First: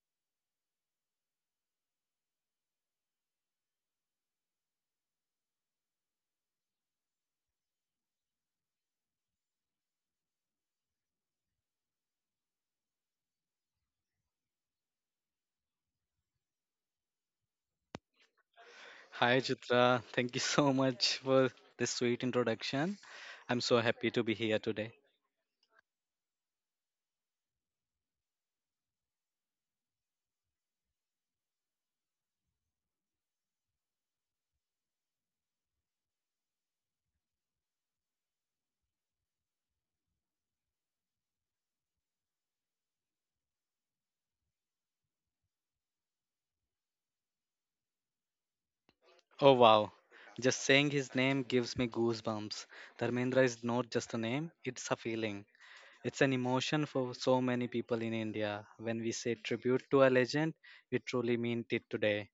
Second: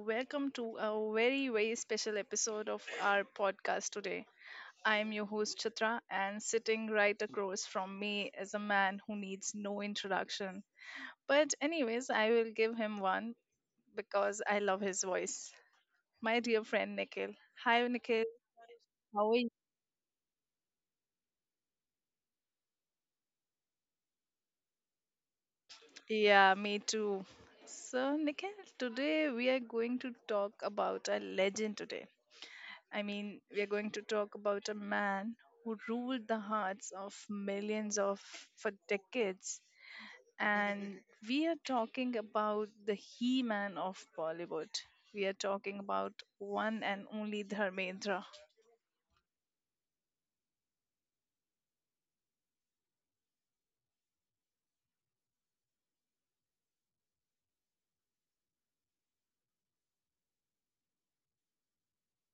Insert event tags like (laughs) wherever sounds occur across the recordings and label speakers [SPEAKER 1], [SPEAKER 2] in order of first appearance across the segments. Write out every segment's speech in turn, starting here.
[SPEAKER 1] welcome to a very, very special episode of our podcast today. I am your host, Chitra, and sitting right across from me is a man who needs no introduction. But, anyways, I will give him one because I love his voice. My dear friend, Nikhil. Hi, Nikhil. How are
[SPEAKER 2] Hi,
[SPEAKER 1] you?
[SPEAKER 2] Chitra. Thank you so much for this sweet introduction. I'm so happy to be here today.
[SPEAKER 1] Yeah, me too. So, Nikhil, today we are going to talk about a legend today. I mean, we are going to talk about a man who ruled the hearts of millions of for decades. And we are talking about the He Man of Bollywood. We are talking about one and only Dharmendra.
[SPEAKER 2] Oh, wow. Just saying his name gives me goosebumps. Dharmendra is not just a name, it's a feeling. It's an emotion for so many people in India. When we say tribute to a legend, we truly mean it today.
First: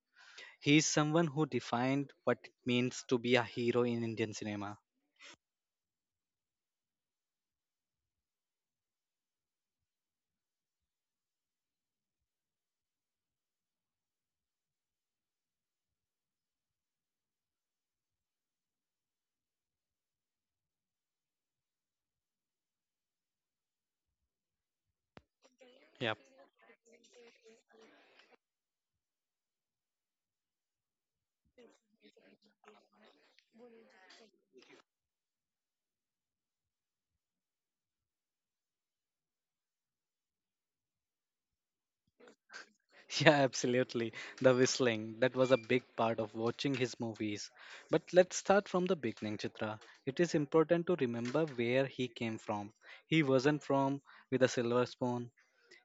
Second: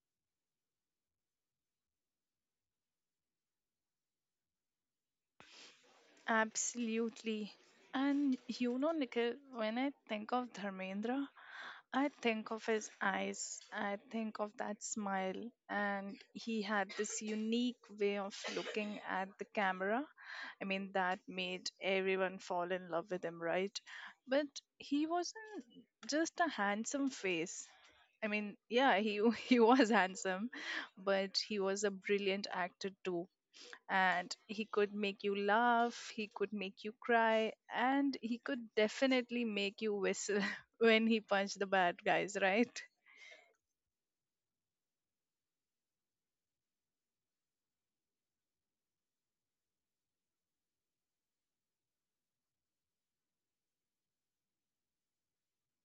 [SPEAKER 2] He is someone who defined what it means to be a hero in Indian cinema.
[SPEAKER 1] Absolutely. And you know, Nikhil, when I think of Dharmendra, I think of his eyes, I think of that smile, and he had this unique way of looking at the camera. I mean, that made everyone fall in love with him, right? But he wasn't
[SPEAKER 2] Yep.
[SPEAKER 1] just a handsome face. I mean, yeah, he (laughs) he was handsome, but he was a brilliant actor too and he could make you laugh, he could make you cry, and he could definitely make you whistle (laughs) when he punched the bad guys, right?
[SPEAKER 2] (laughs) Yeah, absolutely. The whistling, that was a big part of watching his movies. But let's start from the beginning, Chitra. It is important to remember where he came from. He wasn't from with a silver spoon.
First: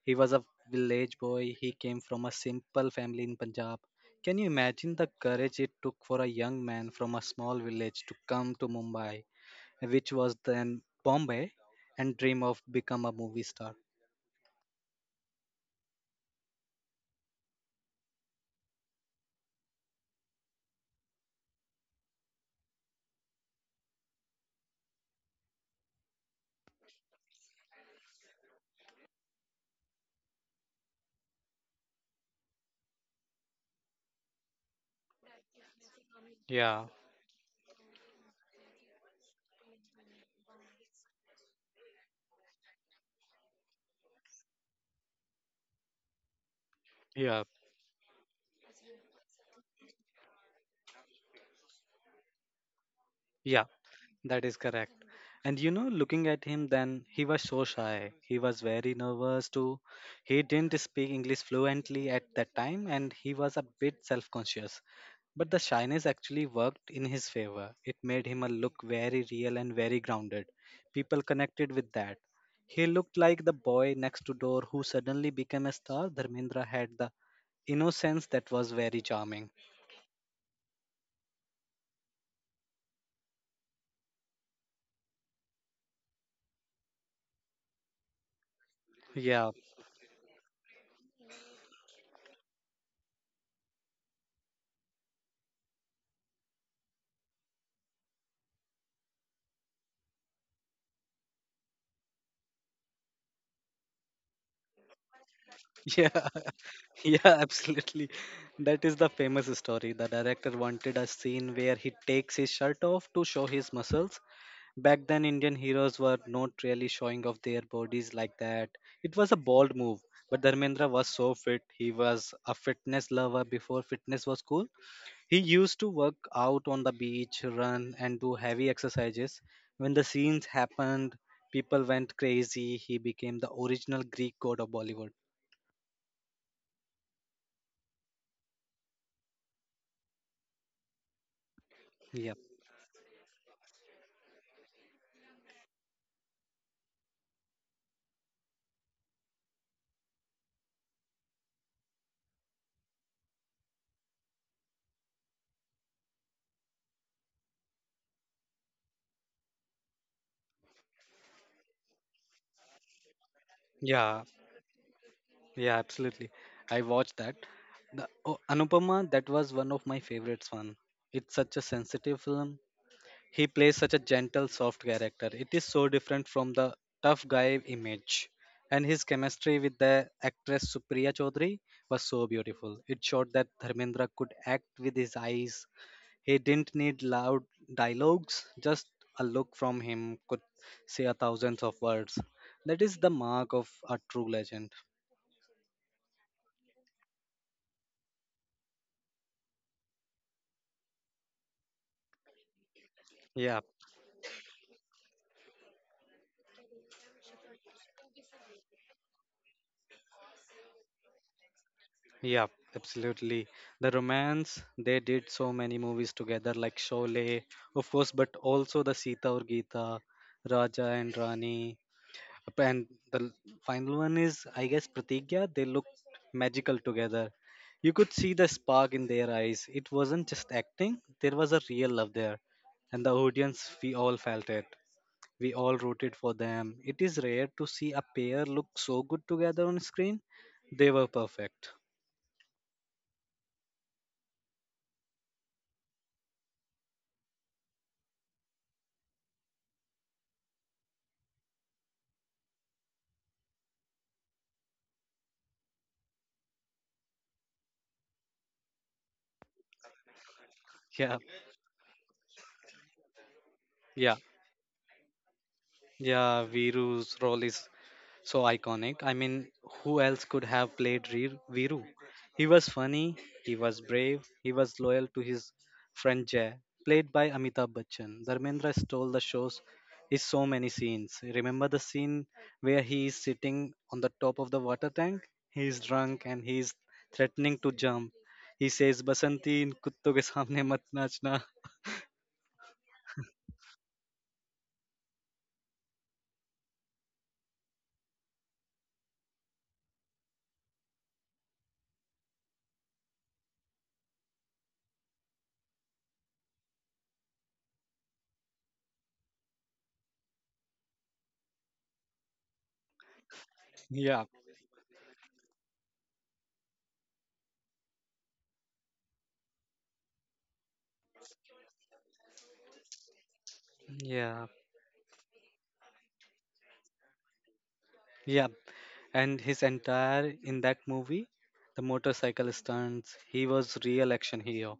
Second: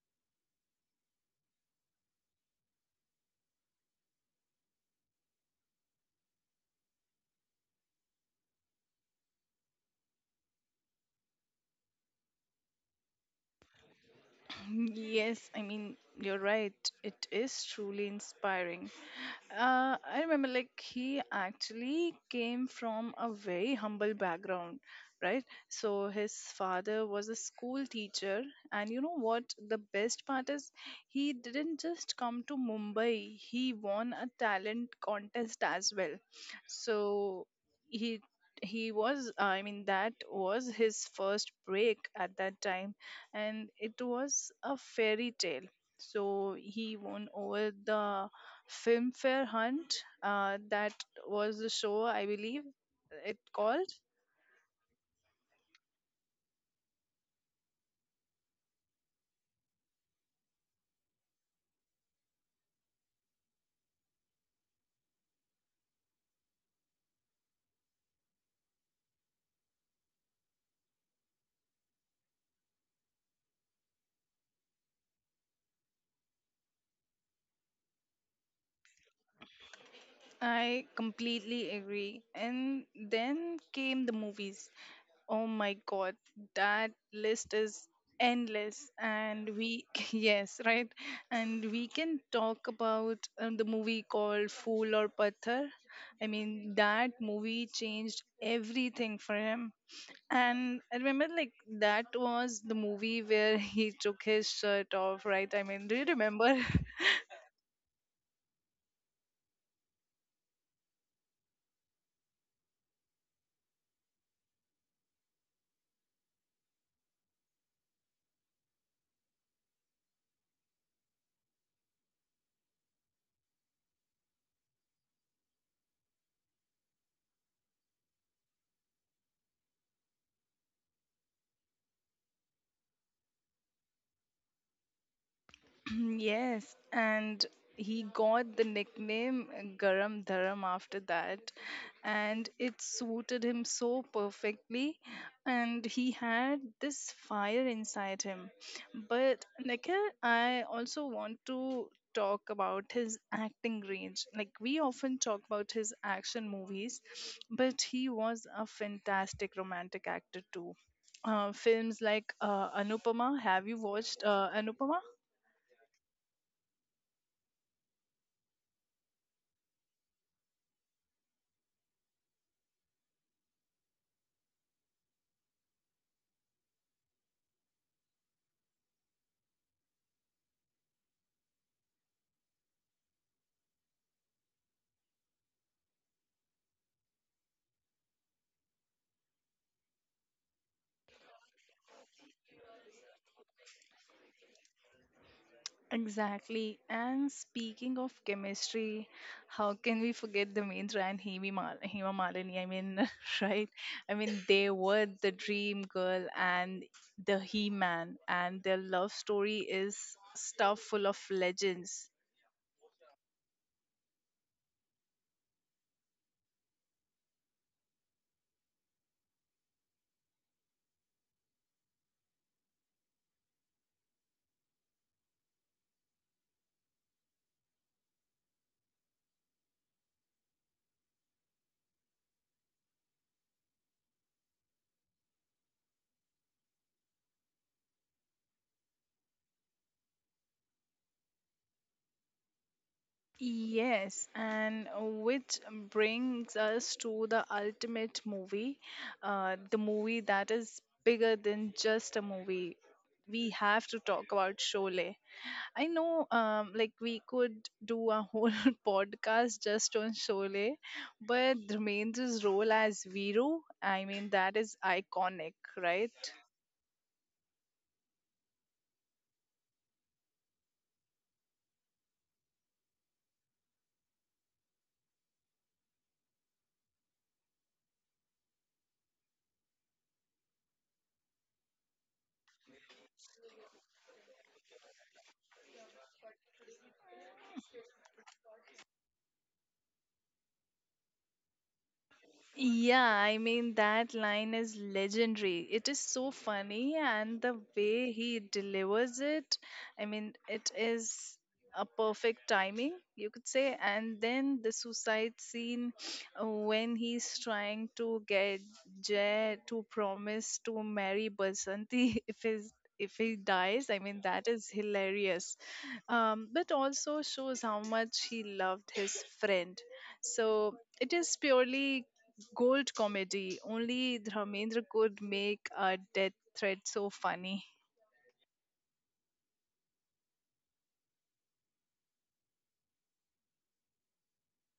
[SPEAKER 2] He was a village boy. He came from a simple family in Punjab. Can you imagine the courage it took for a young man from a small village to come to Mumbai, which was then Bombay, and dream of become a movie star?
[SPEAKER 1] Yes, I mean, you're right. It is truly inspiring. I remember, like, he actually came from a very humble background, right? So, his father was a school teacher. And you know what? The best part is, he didn't just come to Mumbai, he won a talent contest as well.
[SPEAKER 2] Yeah,
[SPEAKER 1] So, he he was, I mean, that was his first break at that time and it was a fairy tale. So he won
[SPEAKER 2] yeah.
[SPEAKER 1] over the Filmfare Hunt. That was the show, I believe, it
[SPEAKER 2] Yeah,
[SPEAKER 1] called.
[SPEAKER 2] that is correct. And you know, looking at him then, he was so shy. He was very nervous too. He didn't speak English fluently at that time and he was a bit self conscious. But the shyness actually worked in his favor. It made him a look very real and very grounded. People connected with that. He looked like the boy next to door who suddenly became a star. Dharmendra had the innocence that was very charming.
[SPEAKER 1] I completely agree. And then came the movies. Oh my god, that list is endless. And
[SPEAKER 2] Yeah,
[SPEAKER 1] we, (laughs) yes, right? And we can talk about the movie called Fool or Pathar. I mean, that movie changed everything for him. And I remember, like, that was the movie where (laughs) he took his shirt off, right? I mean, do
[SPEAKER 2] (laughs)
[SPEAKER 1] you
[SPEAKER 2] yeah.
[SPEAKER 1] remember?
[SPEAKER 2] (laughs) Yeah, absolutely. That is the famous story. The director wanted a scene where he takes his shirt off to show his muscles. Back then, Indian heroes were not really showing off their bodies like that. It was a bold move, but Dharmendra was so fit. He was a fitness lover before fitness was cool. He used to work out on the beach, run, and do heavy exercises. When the scenes happened, people went crazy. He became the original Greek god of Bollywood.
[SPEAKER 1] (clears throat) Yes, and he got the nickname Garam Dharam after that,
[SPEAKER 2] Yeah.
[SPEAKER 1] and it suited him so perfectly. And he had this fire inside him. But Nikhil, I also want to talk about his acting range. Like, we often talk about his action movies, but he was a fantastic romantic actor too, films like Anupama. Have you watched
[SPEAKER 2] Yeah,
[SPEAKER 1] Anupama?
[SPEAKER 2] Yeah, absolutely. I watched that. The oh, Anupama, that was one of my favorites one. It's such a sensitive film. He plays such a gentle, soft character. It is so different from the tough guy image. And his chemistry with the actress Supriya Chaudhary was so beautiful. It showed that Dharmendra could act with his eyes. He didn't need loud dialogues, just a look from him could say a thousands of words. That is the mark of a true legend.
[SPEAKER 1] Exactly. And speaking of chemistry, how can we forget the main and Hema Malini? I mean, (laughs)
[SPEAKER 2] Yeah,
[SPEAKER 1] right? I mean, they were the dream girl and the He Man, and their love story is stuff full of legends.
[SPEAKER 2] Yeah, absolutely. The romance, they did so many movies together, like Sholay, of course, but also the Sita or Geeta, Raja and Rani. And the l- final one is, I guess, Pratigya. They looked magical together. You could see the spark in their eyes. It wasn't just acting, there was a real love there. And the audience, we all felt it. We all rooted for them. It is rare to see a pair look so good together on screen. They were perfect.
[SPEAKER 1] Yes, and which brings us to the ultimate movie, the movie that is bigger than just a movie. We have to talk about Sholay. I know, like we could do a whole (laughs) podcast just on Sholay,
[SPEAKER 2] Yeah.
[SPEAKER 1] but Dharmendra's role as Viru, I
[SPEAKER 2] Yeah,
[SPEAKER 1] mean, that is iconic, right?
[SPEAKER 2] yeah, Viru's role is so iconic. I mean, who else could have played Viru? He was funny, he was brave, he was loyal to his friend Jay, played by Amitabh Bachchan. Dharmendra stole the show's is so many scenes. Remember the scene where he is sitting on the top of the water tank? He is drunk and he is threatening to jump. He says, "Basanti, in kutto ke samne mat nachna."
[SPEAKER 1] Yeah, I mean, that line is legendary. It is so funny, and the way he delivers it, I mean, it is a perfect timing, you could say. And then the suicide scene when he's trying to get Jay to promise to marry Basanti (laughs) if his if he dies, I
[SPEAKER 2] (laughs)
[SPEAKER 1] mean,
[SPEAKER 2] Yeah,
[SPEAKER 1] that is hilarious, but also shows how much he loved his friend, so it is purely Gold comedy. Only
[SPEAKER 2] yeah.
[SPEAKER 1] Dharmendra could make a death threat so funny.
[SPEAKER 2] Yeah, and his entire in that movie, the motorcycle stunts, he was real action hero.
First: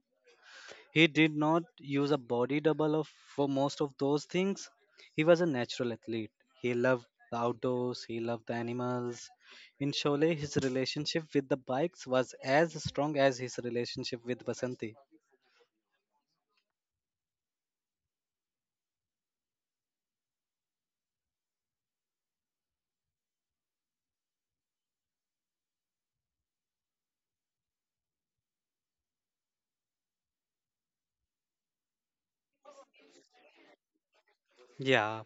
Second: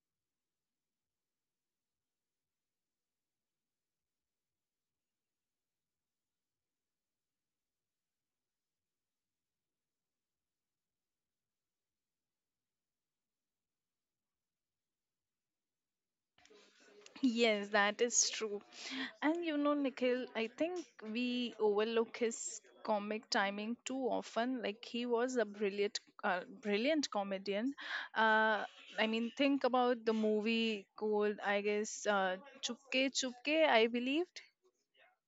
[SPEAKER 2] He did not use a body double of for most of those things. He was a natural athlete. He loved the outdoors, he loved the animals. In Sholay, his relationship with the bikes was as strong as his relationship with Vasanti.
[SPEAKER 1] Yes, that is true. And you know, Nikhil, I think we overlook his comic timing too often. Like he was a brilliant comedian. Uh, I mean, think about the movie Gold. I guess Chupke Chupke. I believe
[SPEAKER 2] Yeah.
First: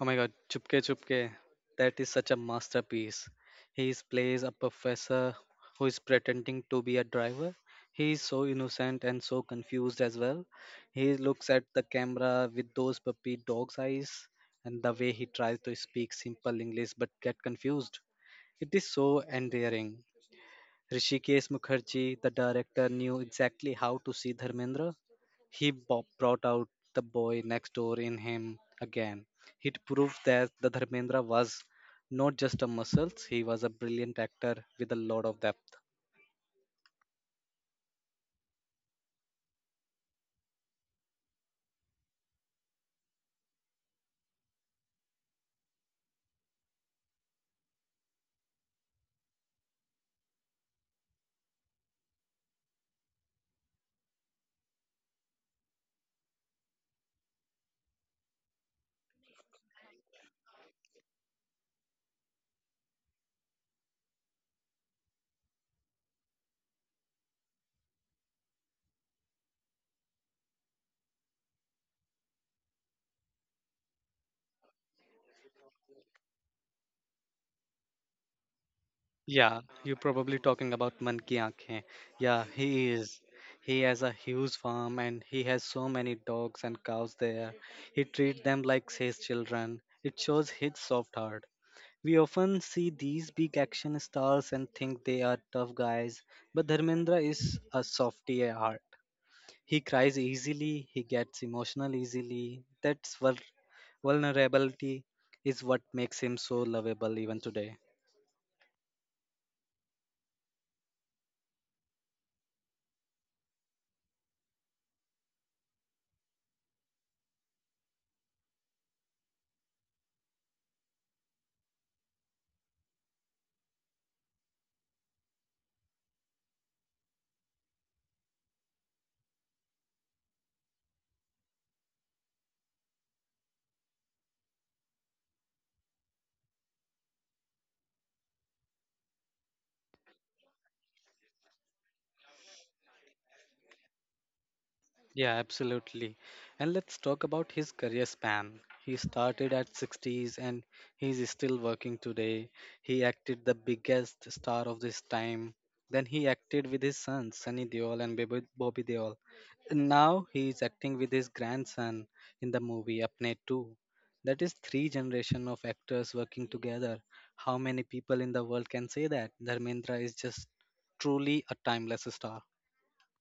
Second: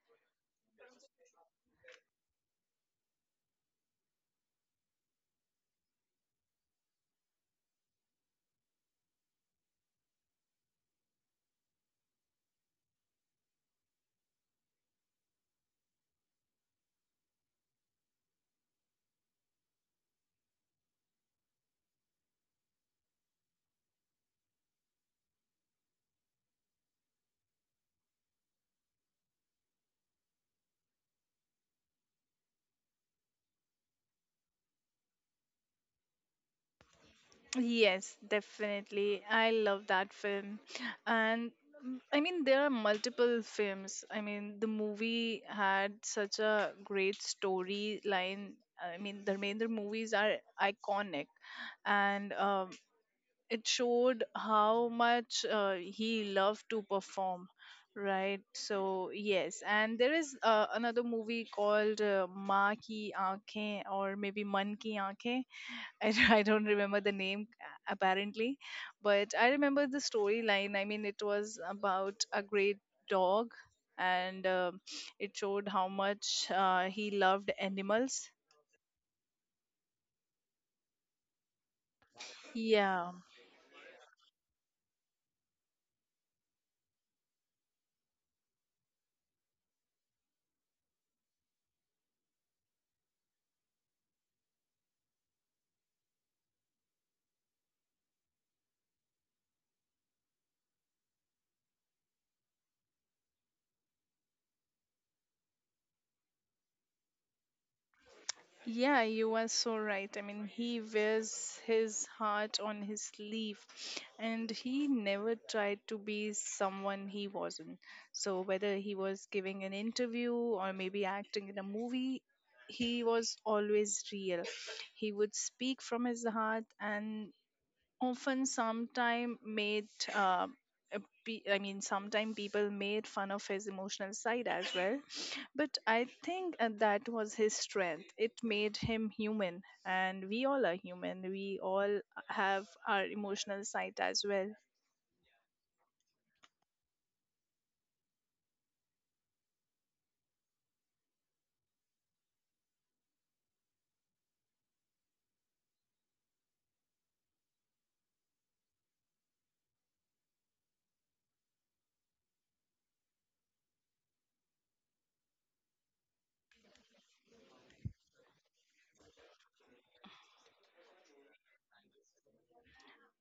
[SPEAKER 2] Oh my god, Chupke Chupke. That is such a masterpiece. He is- plays a professor who is pretending to be a driver. He is so innocent and so confused as well. He looks at the camera with those puppy dog's eyes and the way he tries to speak simple English but get confused. It is so endearing. Rishikesh Mukherjee, the director, knew exactly how to see Dharmendra he brought out the boy next door in him again. It proved that the Dharmendra was not just a muscle, he was a brilliant actor with a lot of depth.
[SPEAKER 1] yes, definitely. I love that film. And I mean, there are multiple films. I mean, the movie had such a great storyline. I mean, the Dharmendra movies are iconic. And it showed how much he loved to perform. Right, so yes, and there is another movie called "Maa Ki Aankhein" or maybe "Man Ki Aankhein," I, (laughs) I don't remember the name apparently, but I remember the storyline. I mean, it was about a great dog, and it showed how much he loved animals.
[SPEAKER 2] Yeah, you're probably talking about Man Ki Aankhein. Yeah, he
[SPEAKER 1] Yeah,
[SPEAKER 2] is. He has a huge farm and he has so many dogs and cows there. He treats them like his children. It shows his soft heart. We often see these big action stars and think they are tough guys, but Dharmendra is a softy at heart. He cries easily, he gets emotional easily. Vulnerability is what makes him so lovable even today.
[SPEAKER 1] yeah, you are so right. I mean, he wears his heart on his sleeve and he never tried to be someone he wasn't. So, whether he was giving an interview or maybe acting in a movie, he was always real. He would speak from his heart and often sometime made uh, uh, sometime people made fun of his emotional side as well, but I think that was his strength. It made him human, and we all are human. We all have our emotional side as well.
[SPEAKER 2] Yeah, absolutely. And let's talk about his career span. He started at 60's and he's still working today. He acted the biggest star of this time. Then he acted with his sons, Sunny Deol and Bobby Deol. And now he is acting with his grandson in the movie Apne 2. That is three generation of actors working together. How many people in the world can say that? Dharmendra is just truly a timeless star.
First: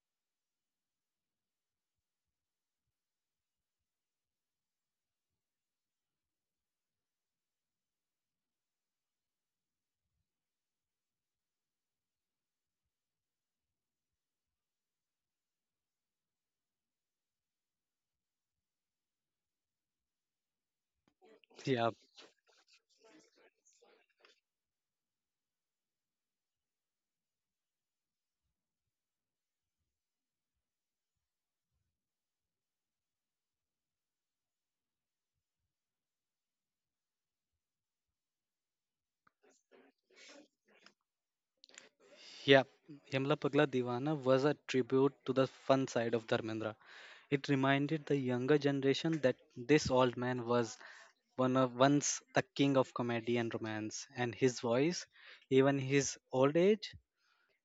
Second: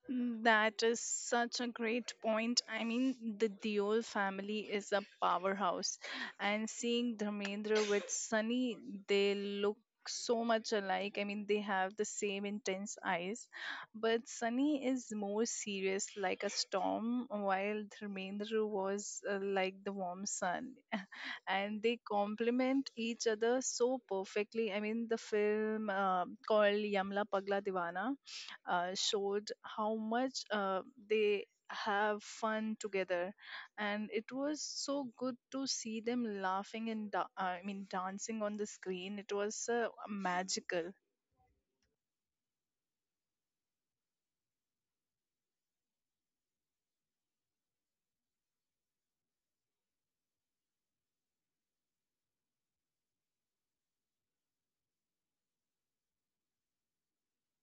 [SPEAKER 1] Mm, that is such a great point. I mean, the Deol family is a powerhouse, and seeing Dharmendra with Sunny, they look so much alike. I mean, they have the same intense eyes, but Sunny is more serious, like a storm, while Dharmendra was like the warm sun,
[SPEAKER 2] (laughs)
[SPEAKER 1] and
[SPEAKER 2] Yeah,
[SPEAKER 1] they complement each other so perfectly. I mean, the film called Yamla Pagla Divana showed how much they have fun together, and it was so good to see them laughing and dancing on the screen. It was magical.
[SPEAKER 2] Yeah, Yamla Pagla Divana was a tribute to the fun side of Dharmendra. It reminded the younger generation that this old man was one of once the king of comedy and romance, and his voice, even his old age,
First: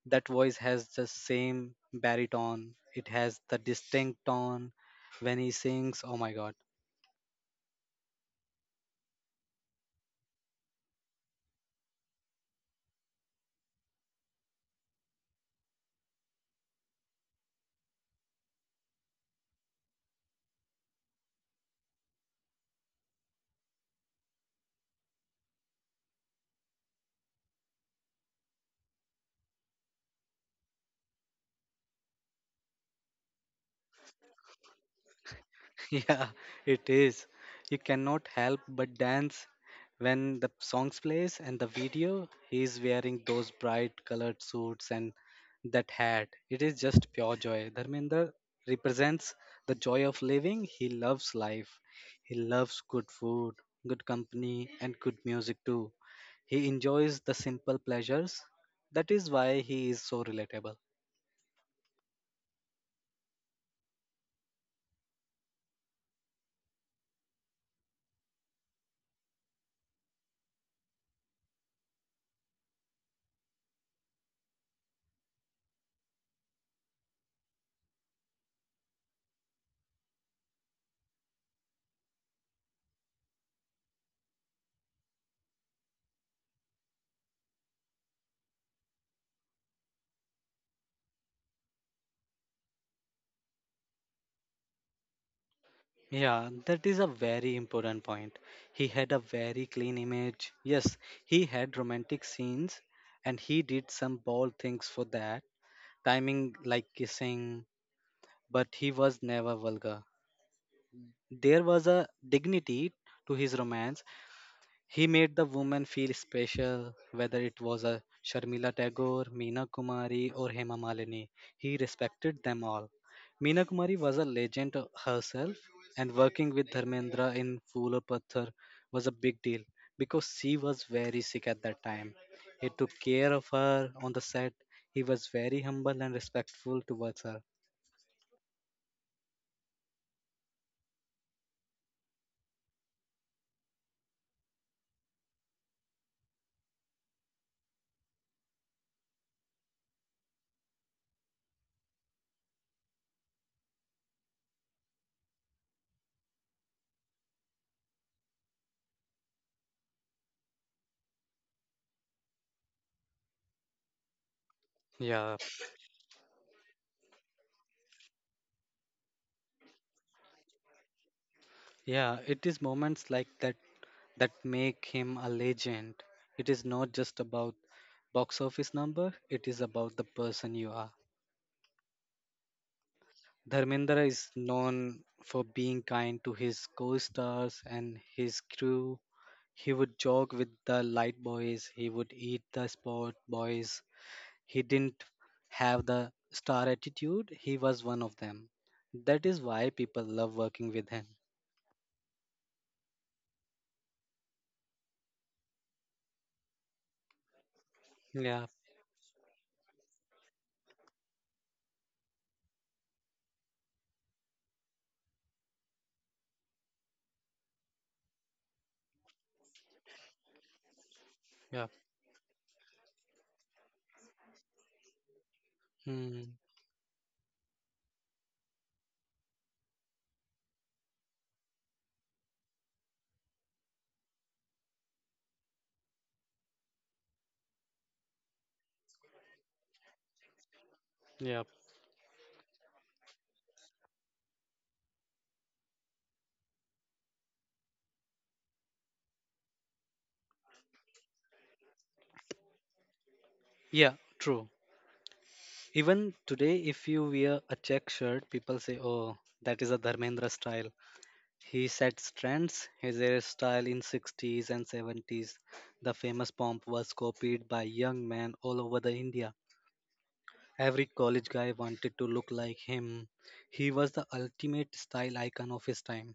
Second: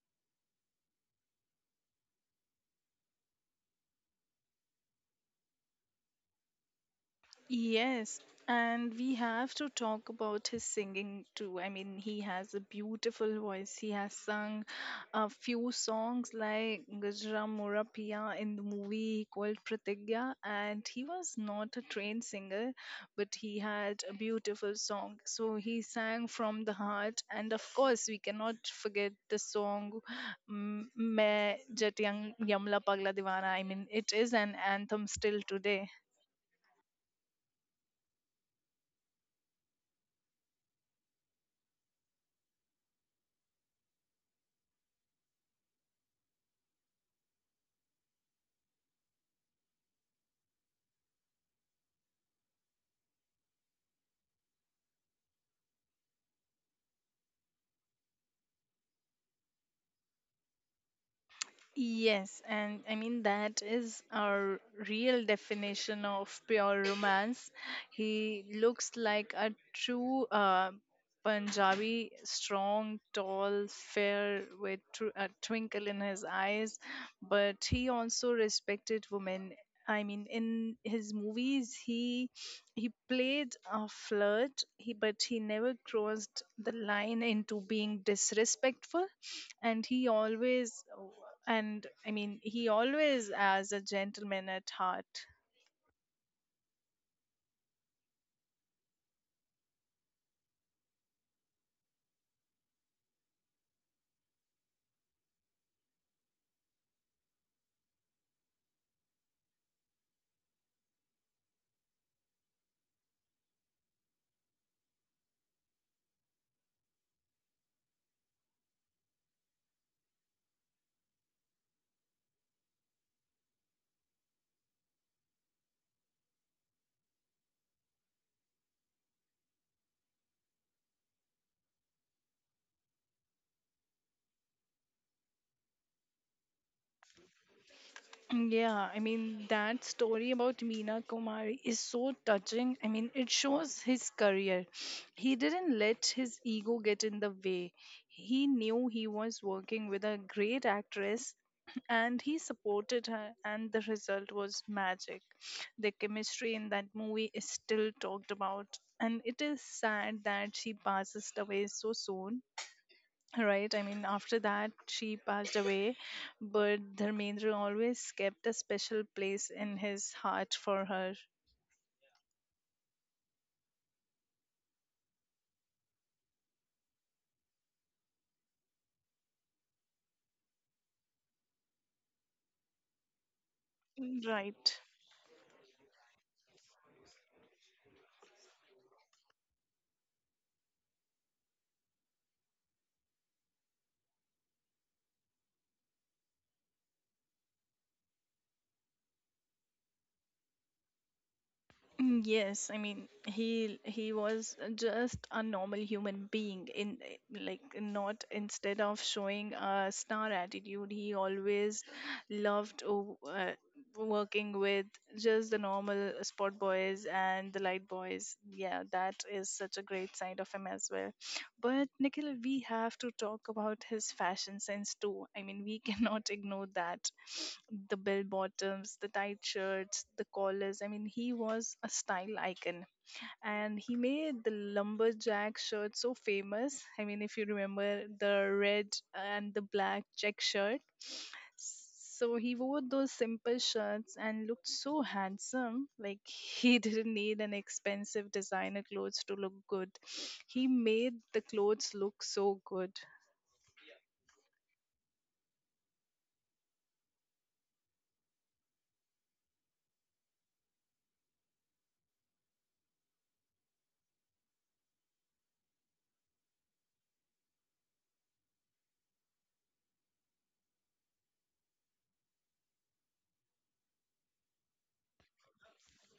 [SPEAKER 2] that voice has the same baritone. It has the distinct tone when he sings. Oh my God!
[SPEAKER 1] Yes, and we have to talk about his singing too. I mean, he has a beautiful voice. He has sung a few songs like Gajra Mora Piya in the movie called Pratigya, and he was not a trained singer, but he had a beautiful song. So he sang from the heart, and of course, we cannot forget the song "मैं जट यमला पगला दीवाना." I mean, it is an anthem still today.
[SPEAKER 2] (laughs) Yeah, it is. You cannot help but dance when the songs plays and the video. He's wearing those bright colored suits and that hat. It is just pure joy. Dharmendra represents the joy of living. He loves life. He loves good food, good company, and good music too. He enjoys the simple pleasures. That is why he is so relatable.
[SPEAKER 1] Yes, and I mean that is our real definition of pure romance. He looks like a true Punjabi, strong, tall, fair, with a twinkle in his eyes. But he also respected women. I mean, in his movies, he played a flirt, he, but he never crossed the line into being disrespectful, and he always, and I mean he always as a gentleman at heart.
[SPEAKER 2] Yeah, that is a very important point. He had a very clean image. Yes, he had romantic scenes and he did some bold things for that, timing like kissing, but he was never vulgar. There was a dignity to his romance he made the women feel special, whether it was a Sharmila Tagore, Meena Kumari, or Hema Malini. He respected them all. Meena Kumari was a legend herself, and working with Dharmendra in Phool Aur Patthar was a big deal because she was very sick at that time. He took care of her on the set. He was very humble and respectful towards her.
[SPEAKER 1] Yeah, I mean, that story about Meena Kumari is so touching. I mean, it shows his career. He didn't let his ego get in the way. He knew he was working with a great actress (clears throat) and he supported her, and the result was magic. The chemistry in that movie is still talked about, and it is sad that she passes away so soon, right? I mean, after that, she
[SPEAKER 2] Yeah,
[SPEAKER 1] passed away, but Dharmendra always kept a special place in his heart for her.
[SPEAKER 2] yeah, it is moments like that that make him a legend. It is not just about box office number, it is about the person you are. Dharmendra is
[SPEAKER 1] Right.
[SPEAKER 2] known for being kind to his co-stars and his crew. He would joke with the light boys, he would eat the sport boys. He didn't have the star attitude, he was one of them. That is why people love working with him.
[SPEAKER 1] Mm, yes, I mean he was just a normal human being in eh, like not
[SPEAKER 2] Yeah,
[SPEAKER 1] instead of showing a star attitude, he always loved working with just the normal sport boys and the light boys. Yeah, that is such a great side of him as well.
[SPEAKER 2] yeah.
[SPEAKER 1] But Nikhil, we have to talk about his fashion sense too. I mean, we cannot
[SPEAKER 2] Hmm,
[SPEAKER 1] (laughs) ignore that. The bell bottoms, the tight shirts, the collars. I mean, he was a style icon. And he made the lumberjack shirt so famous. I mean, if you remember the red and the black check shirt,
[SPEAKER 2] yeah.
[SPEAKER 1] so he wore those simple shirts and looked so handsome. Like he (laughs) didn't need an expensive designer clothes to look good. He made the clothes look so good.
[SPEAKER 2] Yeah, true. Even today, if you wear a check shirt, people say, oh, that is a Dharmendra style. He sets trends, his hairstyle in 60's and 70's. The famous pomp was copied by young men all over the India. Every college guy wanted to look like him. He was the ultimate style icon of his time.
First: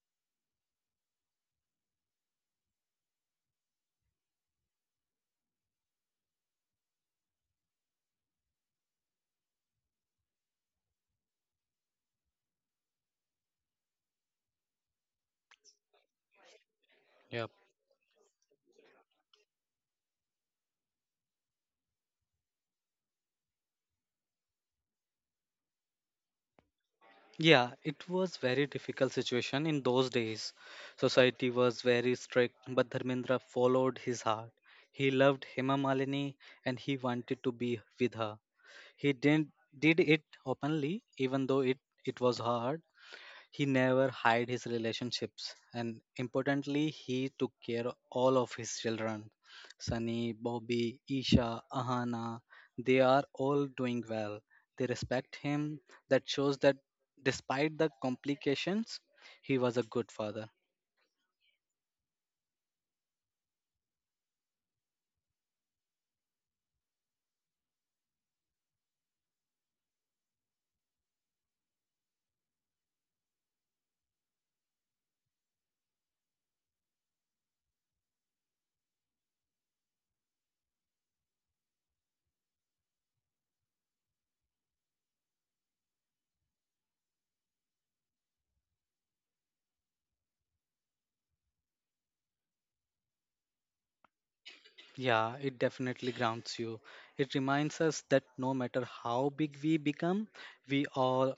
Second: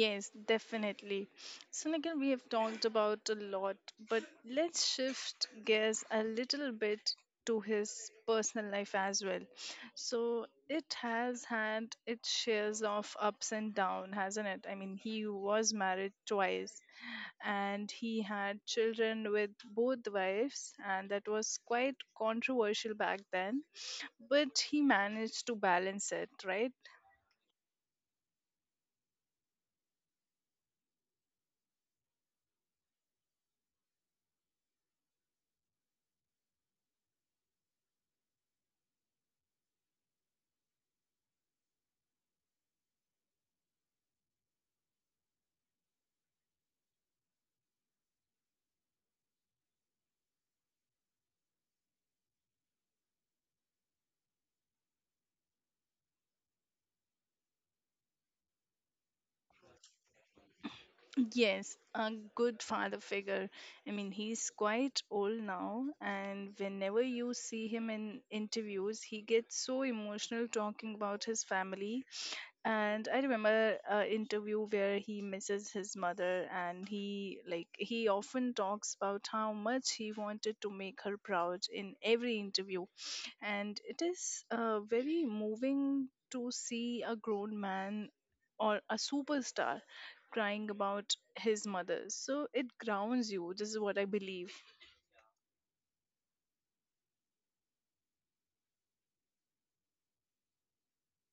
[SPEAKER 1] Yes, definitely. So again, we have talked about a lot, but let's shift gears a little bit to his personal life as well. So it has had its shares of ups and downs, hasn't it? I mean, he was married twice
[SPEAKER 2] Yeah,
[SPEAKER 1] and he had children with both wives, and that was quite controversial back then, but he managed to balance it, right?
[SPEAKER 2] Yeah, it was very difficult situation in those days. Society was very strict, but Dharmendra followed his heart. He loved Hema Malini and he wanted to be with her. He didn't did it openly, even though it was hard. He never hid his relationships, and importantly, he took care of all of his children. Sunny, Bobby, Isha, Ahana, they are all doing well. They respect him. That shows that despite the complications, he was a good father.
[SPEAKER 1] Yes, a good father figure. I mean, he's quite old now, and whenever you see him in interviews, he gets so emotional talking about his family. And I remember an interview where he misses his mother, and he like he often talks about how much he wanted to make her proud in every interview, and it is very moving to see a grown man or a superstar crying about his mother. So it grounds you. This is what I believe.
[SPEAKER 2] Yeah, it definitely grounds you. It reminds us that no matter how big we become, we all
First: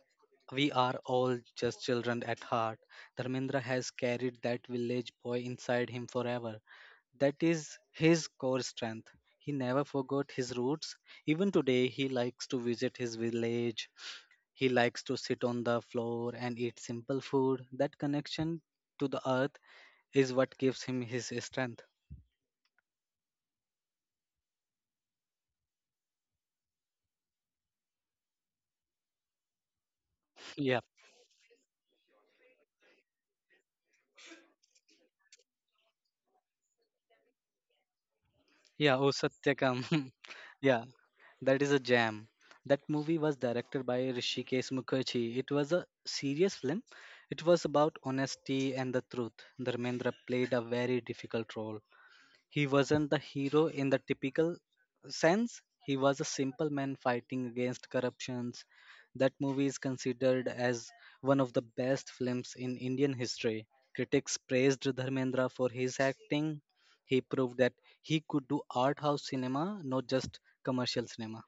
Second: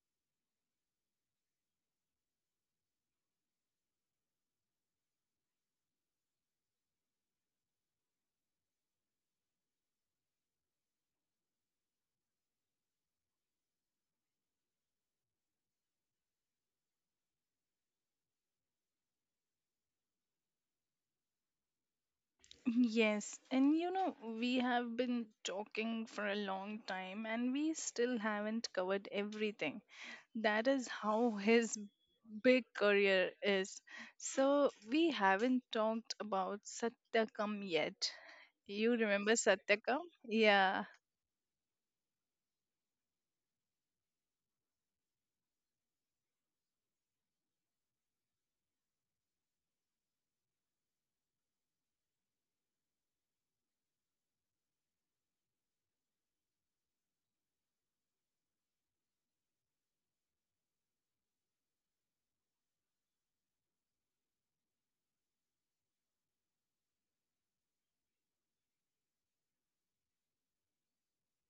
[SPEAKER 2] we are all just children at heart. Dharmendra has carried that village boy inside him forever. That is his core strength. He never forgot his roots. Even today, he likes to visit his village. He likes to sit on the floor and eat simple food. That connection to the earth is what gives him his strength.
[SPEAKER 1] Yes, and you know, we have been talking for a long time and we still haven't covered everything. That
[SPEAKER 2] Yeah.
[SPEAKER 1] is how his big career is. So we haven't talked about Satyakam yet. You
[SPEAKER 2] Yeah, O
[SPEAKER 1] remember
[SPEAKER 2] Satyakam.
[SPEAKER 1] Satyakam?
[SPEAKER 2] (laughs)
[SPEAKER 1] Yeah.
[SPEAKER 2] Yeah, that is a jam. That movie was directed by Rishikesh Mukherjee. It was a serious film. It was about honesty and the truth. Dharmendra played a very difficult role. He wasn't the hero in the typical sense. He was a simple man fighting against corruptions. That movie is considered as one of the best films in Indian history. Critics praised Dharmendra for his acting. He proved that he could do art house cinema, not just commercial cinema.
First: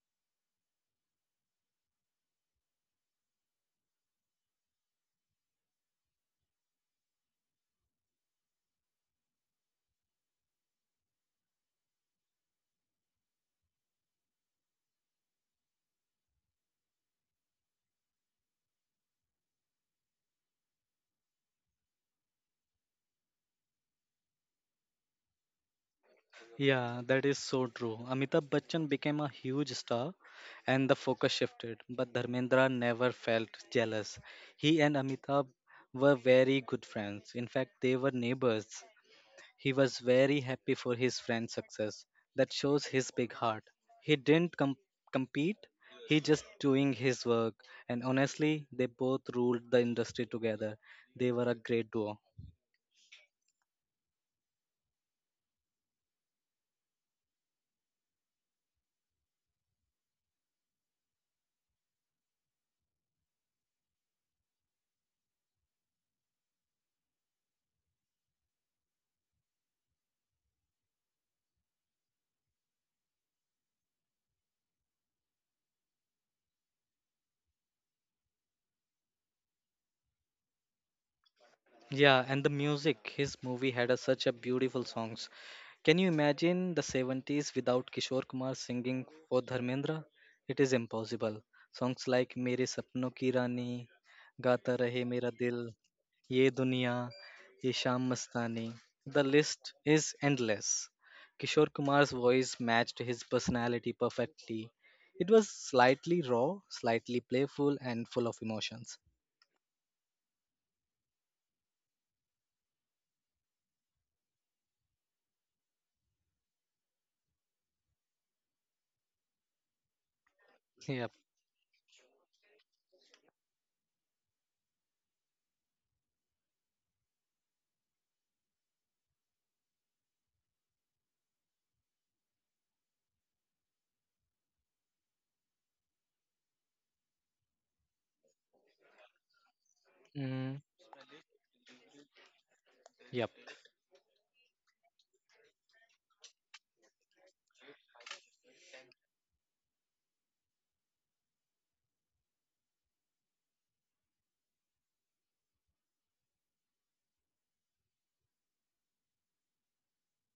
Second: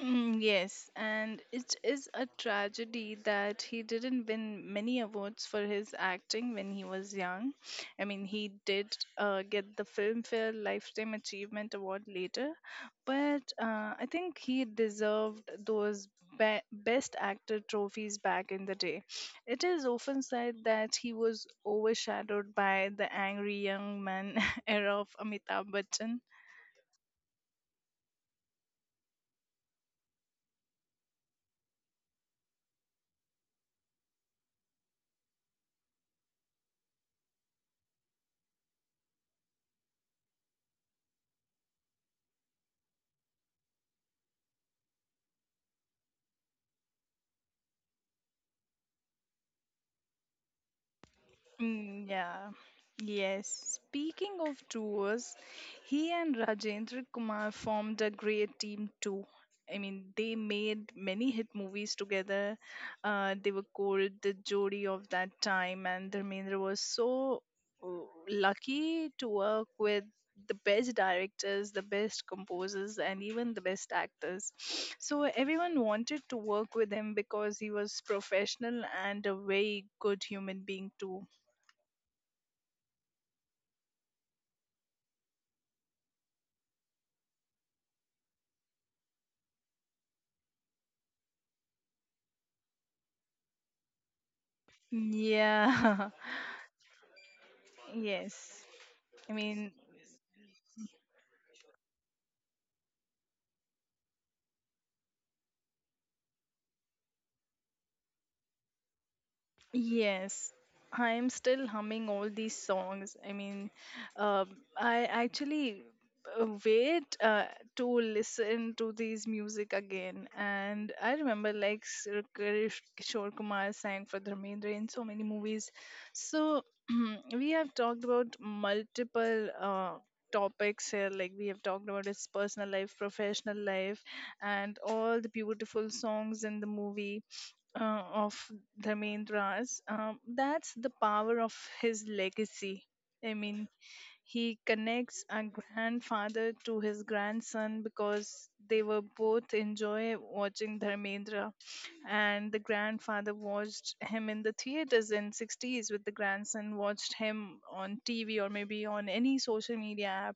[SPEAKER 1] Mm, yes, and it is a tragedy that he didn't win many awards for his acting when he was young. I mean, he did get the Filmfare Lifetime Achievement Award later, but I think he deserved those Best Actor trophies back in the day. It is often said that he was overshadowed by the angry young man (laughs) era of Amitabh Bachchan.
[SPEAKER 2] Yeah, that is so true. Amitabh Bachchan became a huge star and the focus shifted, but Dharmendra never felt jealous. He and Amitabh were very good friends. In fact, they were neighbors. He was very happy for his friend's success. That shows his big heart. He didn't compete, he just doing his work. And honestly, they both ruled the industry together. They were a great
[SPEAKER 1] Mm,
[SPEAKER 2] duo.
[SPEAKER 1] yeah. Yes. Speaking of duos, he and Rajendra Kumar formed a great team too. I mean, they made many hit movies together. They were called the Jodi of that time, and Dharmendra was so uh, lucky to work with the best directors, the best composers, and even the best actors. (sniffs) So everyone wanted to work with him because he was professional and a very good human being too.
[SPEAKER 2] Yeah, and the music. His movie had such a beautiful songs. Can you imagine the 70s without Kishore Kumar singing for Dharmendra? It is impossible. Songs like Mere Sapno Ki Rani, Gata Rahe Mera Dil,
[SPEAKER 1] Yeah.
[SPEAKER 2] Ye Duniya, Ye
[SPEAKER 1] (laughs)
[SPEAKER 2] Shaam
[SPEAKER 1] Yes.
[SPEAKER 2] Mastani. The
[SPEAKER 1] I mean,
[SPEAKER 2] list is endless. Kishore Kumar's voice matched his personality perfectly. It was slightly raw, slightly playful, and full of emotions.
[SPEAKER 1] yes, I am still humming all these songs. I mean, uh, I actually wait to listen to these music again. And
[SPEAKER 2] Yep.
[SPEAKER 1] I remember like Sir Kishore Kumar sang for Dharmendra in so many movies. So (clears throat) we have talked about multiple topics here. Like we have talked about his personal life, professional life, and all the beautiful songs in the movie of Dharmendra's.
[SPEAKER 2] Mm,
[SPEAKER 1] That's the power of his legacy.
[SPEAKER 2] yep.
[SPEAKER 1] I mean, he connects a grandfather to his grandson because they were both enjoy watching Dharmendra, and the grandfather watched him in the theaters in 60s, with the grandson watched him on TV or maybe on any social media app.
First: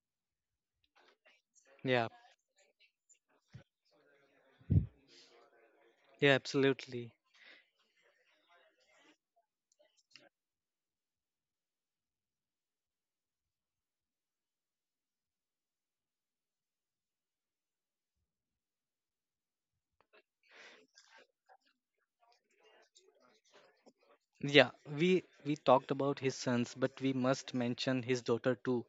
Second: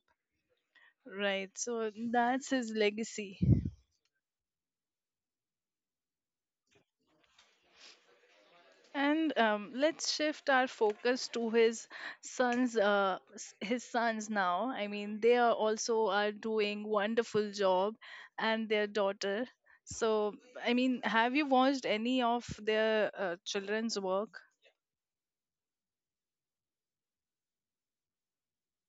[SPEAKER 1] Right, so
[SPEAKER 2] Yeah.
[SPEAKER 1] that's his legacy.
[SPEAKER 2] Yeah, absolutely.
[SPEAKER 1] And Let's shift our focus to his sons. His sons now. I mean, they are also are doing wonderful job, and their daughter. So, I mean, have you watched any of their children's work?
[SPEAKER 2] Yeah, we talked about his sons, but we must mention his daughter too,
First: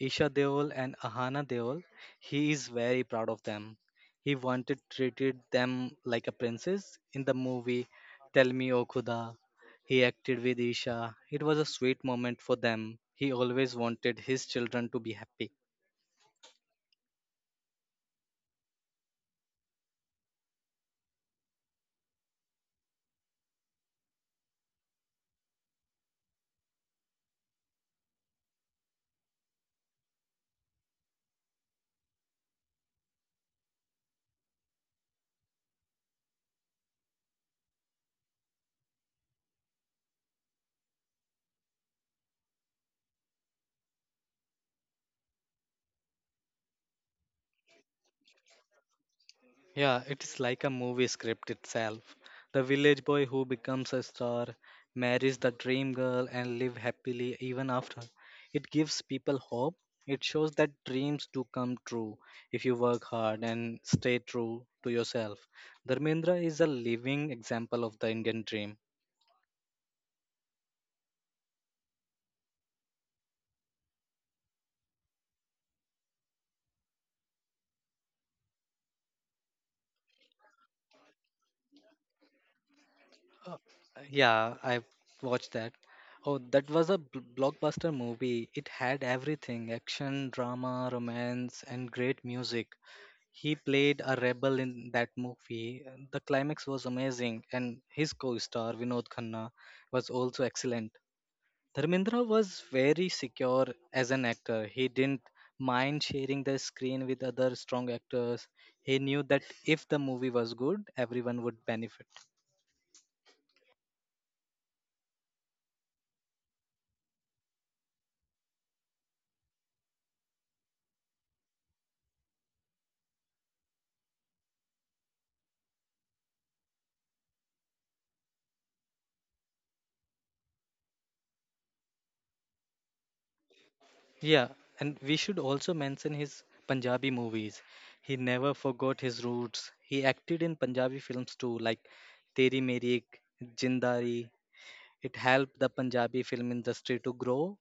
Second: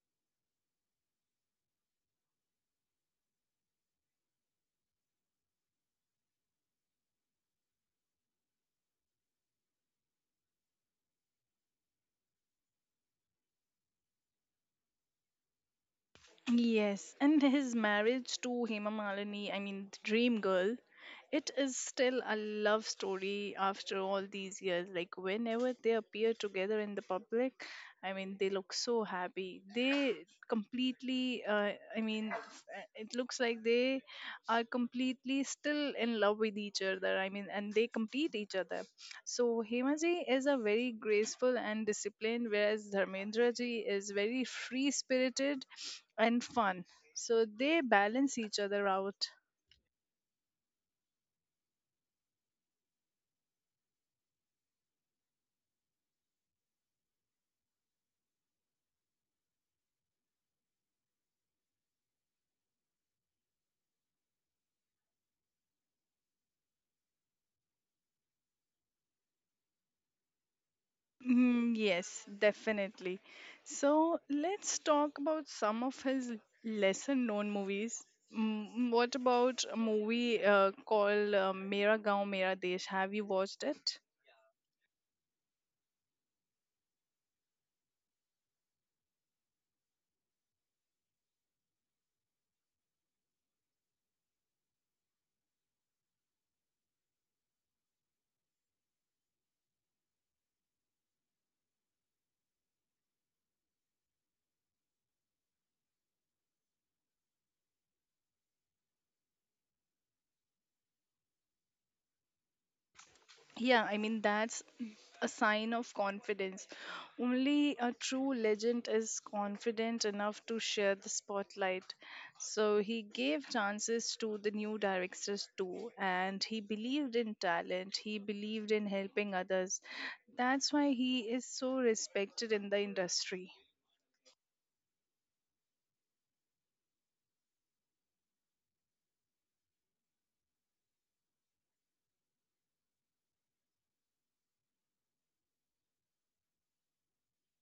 [SPEAKER 2] Isha Deol and Ahana Deol. He is very proud of them. He wanted treated them like a princess in the movie Tell Me O Khuda. He acted with Isha. It was a sweet moment for them. He always wanted his children to be happy.
[SPEAKER 1] Yes, and his marriage to Hema Malini, I mean, the dream girl, it is still a love story after all these years. Like, whenever they appear together in the public, I mean, they look so happy. They completely, I mean, it looks like they are completely still in love with each other. I mean, and they complete each other. So, Hemaji is a very graceful and disciplined, whereas Dharmendra ji is very free spirited and fun. So they balance each other out.
[SPEAKER 2] Yeah, it is like a movie script itself. The village boy who becomes a star, marries the dream girl, and live happily even after. It gives people hope. It shows that dreams do come true if you work hard and stay true to yourself. Dharmendra is a living example of the Indian dream.
[SPEAKER 1] Mm, yes, definitely. So let's talk about some of his lesser known movies. What about a movie called Mera Gaon Mera Desh? Have you watched it?
[SPEAKER 2] Yeah, I watched that. Oh, that was a blockbuster movie. It had everything action, drama, romance, and great music. He played a rebel in that movie. The climax was amazing, and his co star Vinod Khanna was also excellent. Dharmendra was very secure as an actor. He didn't mind sharing the screen with other strong actors. He knew that if the movie was good, everyone would benefit.
[SPEAKER 1] Yeah, I mean, that's a sign of confidence. Only a true legend is confident enough to share the spotlight. So he gave chances to the new directors too, and he believed in talent, he believed in helping others. That's why he is so respected in the industry.
[SPEAKER 2] Yeah, and we should also mention his Punjabi movies. He never forgot his roots. He acted in Punjabi films too, like Teri Meri, Jindari, it helped the Punjabi film industry to grow.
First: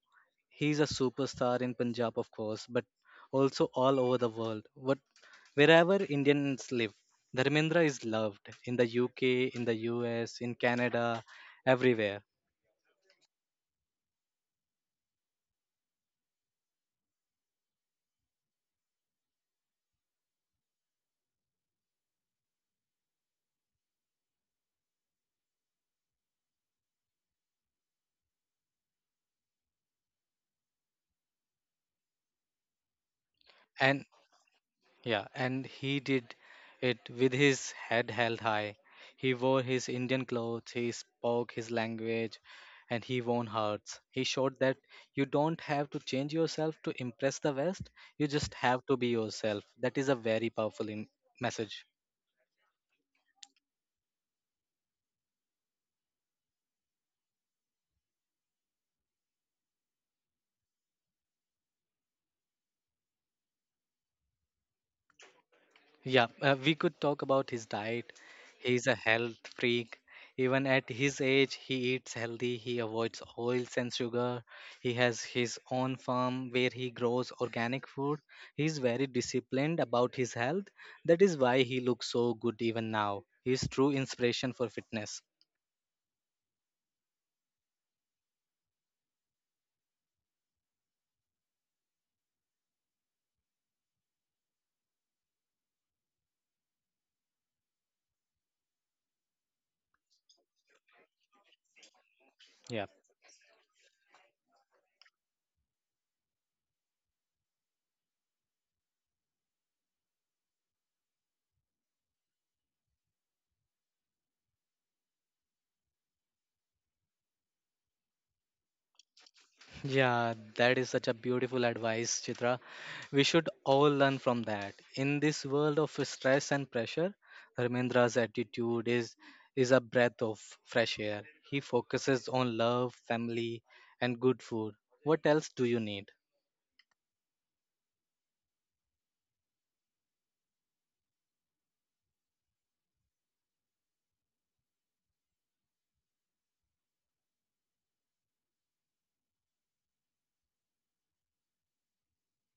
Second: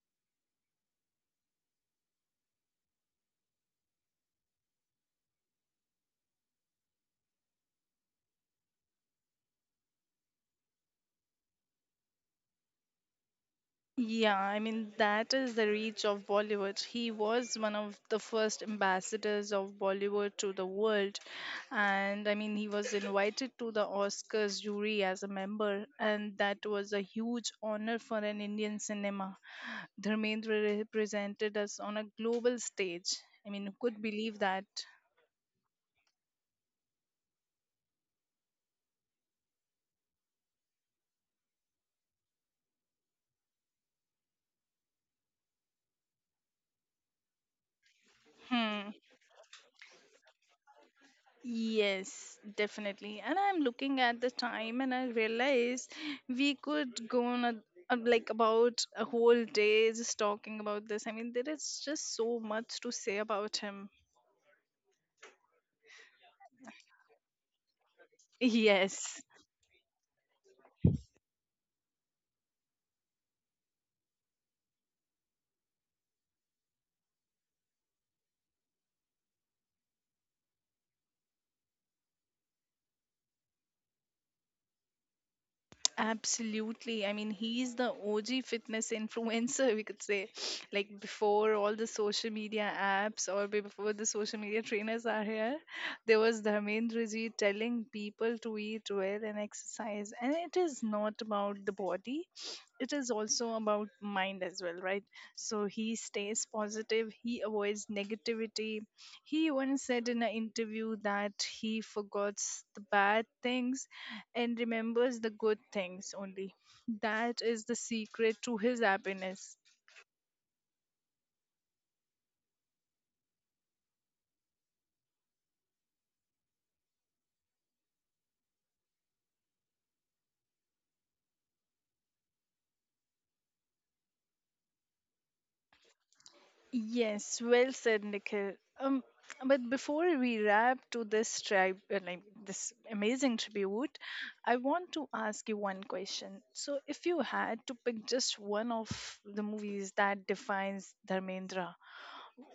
[SPEAKER 2] He's a superstar in Punjab, of course, but also all over the world. What, wherever Indians live, Dharmendra is loved in the UK, in the US, in Canada, everywhere.
[SPEAKER 1] Yeah, I mean, that is the reach of Bollywood. He was one of the first ambassadors of Bollywood to the world. And I mean, he was invited to the Oscars jury as a member, and that was a huge honor for an Indian cinema. Dharmendra represented us on a global stage. I mean, who could
[SPEAKER 2] And
[SPEAKER 1] believe that?
[SPEAKER 2] Yeah, and he did it with his head held high. He wore his Indian clothes, he spoke his language, and he won hearts. He showed that you don't have to change yourself to impress the West, you just have
[SPEAKER 1] Hmm.
[SPEAKER 2] to be yourself. That is a very powerful message.
[SPEAKER 1] Yes, definitely. And I'm looking at the time and I realize we could go on like about a whole day just talking about this. I mean, there is just so much to say about him.
[SPEAKER 2] Yeah, we could talk about his diet.
[SPEAKER 1] (laughs)
[SPEAKER 2] He's a
[SPEAKER 1] Yes.
[SPEAKER 2] health freak. Even at his age, he eats healthy. He avoids oils and sugar. He has his own farm where he grows organic food. He's very disciplined about his health. That is why he looks so good even now. He's true inspiration for fitness.
[SPEAKER 1] Absolutely. I mean, he's the OG fitness (laughs) influencer, we could say. (sniffs) Like before all the social media apps or before the social media trainers are here, there was Dharmendraji telling people to eat well and exercise. And it is not about the body,
[SPEAKER 2] Yeah.
[SPEAKER 1] it is also about mind as well, right? So he stays positive, he avoids negativity. He once said in an interview that he forgets the bad things and remembers the good things only. That is the secret to his happiness.
[SPEAKER 2] Yeah, that is such a beautiful advice, Chitra. We should all learn from that. In this world of stress and pressure, Ramendra's attitude is a breath of fresh air. He focuses on love, family, and good food. What else do you need?
[SPEAKER 1] Yes, well said, Nikhil. Um, but before we wrap to this tribe, like this amazing tribute, I want to ask you one question. So, if you had to pick just one of the movies that defines Dharmendra,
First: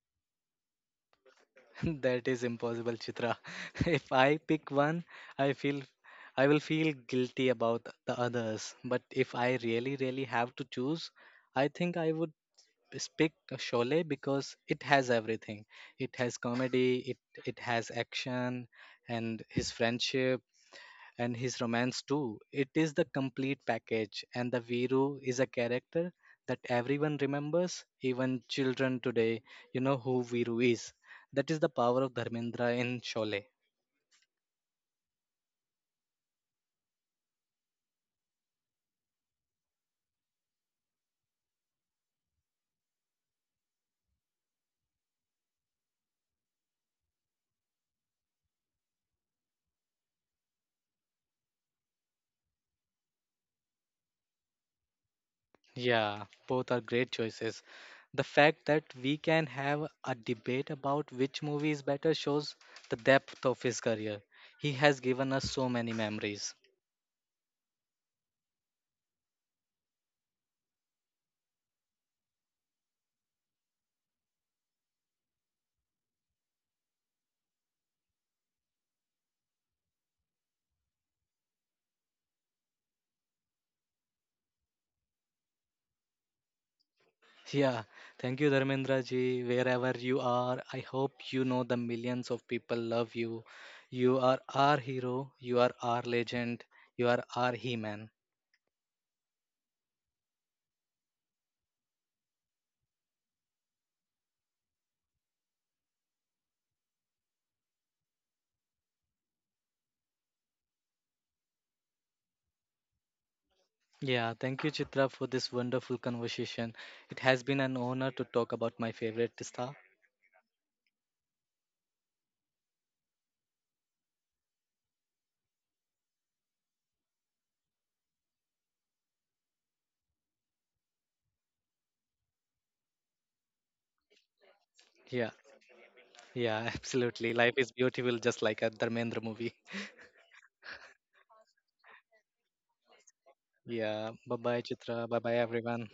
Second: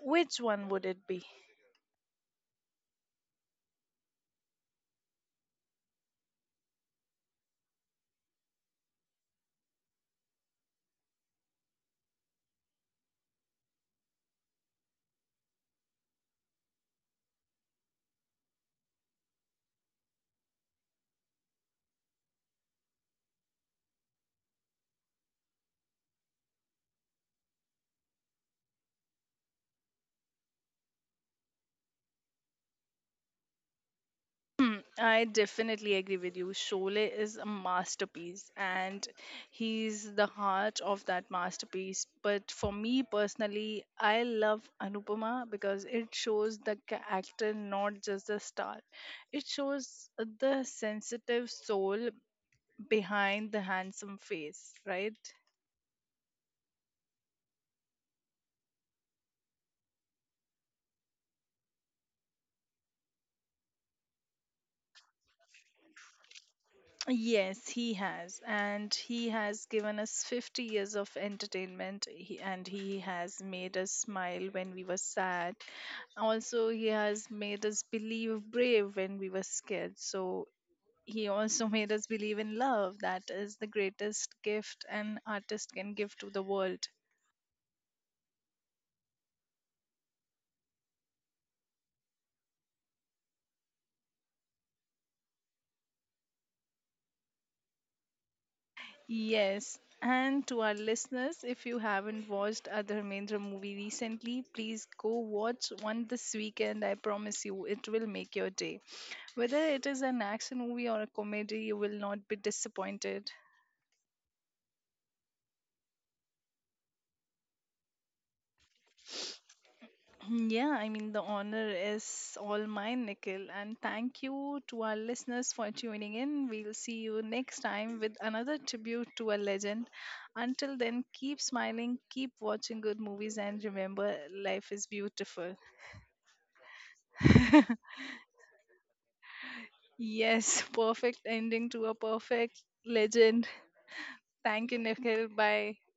[SPEAKER 1] which one would it be?
[SPEAKER 2] (laughs) That is impossible, Chitra. (laughs) If I pick one, I feel I will feel guilty about the others. But if I really, really have to choose, I think I would pick Sholay because it has everything. It has comedy, it has action, and his friendship and his romance too. It is the complete package, and the Viru is a character that everyone remembers, even children today. You know who Viru is. That is the power of Dharmendra in Sholay.
[SPEAKER 1] Hmm, I definitely agree with you. Sholay is a masterpiece and he's the heart of that masterpiece. But for me personally, I love Anupama because it shows the actor, not just the star. It shows the sensitive soul behind the handsome face, right?
[SPEAKER 2] Yeah, both are great choices. The fact that we can have a debate about which movie is better shows the depth of his career. He has given us so many memories.
[SPEAKER 1] Yes, he has. And he has given us 50 years of entertainment, and he has made us smile when we were sad. Also, he has made us believe brave when we were scared. So, he also (laughs) made us believe in love. That is the greatest gift an artist can give to the world.
[SPEAKER 2] Yeah, thank you, Dharmendra ji. Wherever you are, I hope you know the millions of people love you. You are our hero, you are our legend, you are our He Man.
[SPEAKER 1] Yes. And to our listeners, if you haven't watched a Dharmendra movie recently, please go watch one this weekend. I promise you, it will make your day. Whether it is an action movie or a comedy, you will not be disappointed.
[SPEAKER 2] Yeah, thank you, Chitra, for this wonderful conversation. It has been an honor to talk about my favorite star.
[SPEAKER 1] Yeah, I mean, the honor is all mine, Nikhil. And thank you to our listeners for tuning in. We'll see you next time with another tribute to a legend. Until then, keep smiling, keep watching good movies, and remember, life is
[SPEAKER 2] Yeah,
[SPEAKER 1] beautiful.
[SPEAKER 2] yeah, (laughs) absolutely. Life is
[SPEAKER 1] (laughs)
[SPEAKER 2] beautiful, just like a Dharmendra movie.
[SPEAKER 1] Yes, perfect ending to a perfect legend.
[SPEAKER 2] Yeah. Bye bye,
[SPEAKER 1] Thank you,
[SPEAKER 2] Chitra. Bye
[SPEAKER 1] Nikhil.
[SPEAKER 2] bye,
[SPEAKER 1] Bye.
[SPEAKER 2] everyone.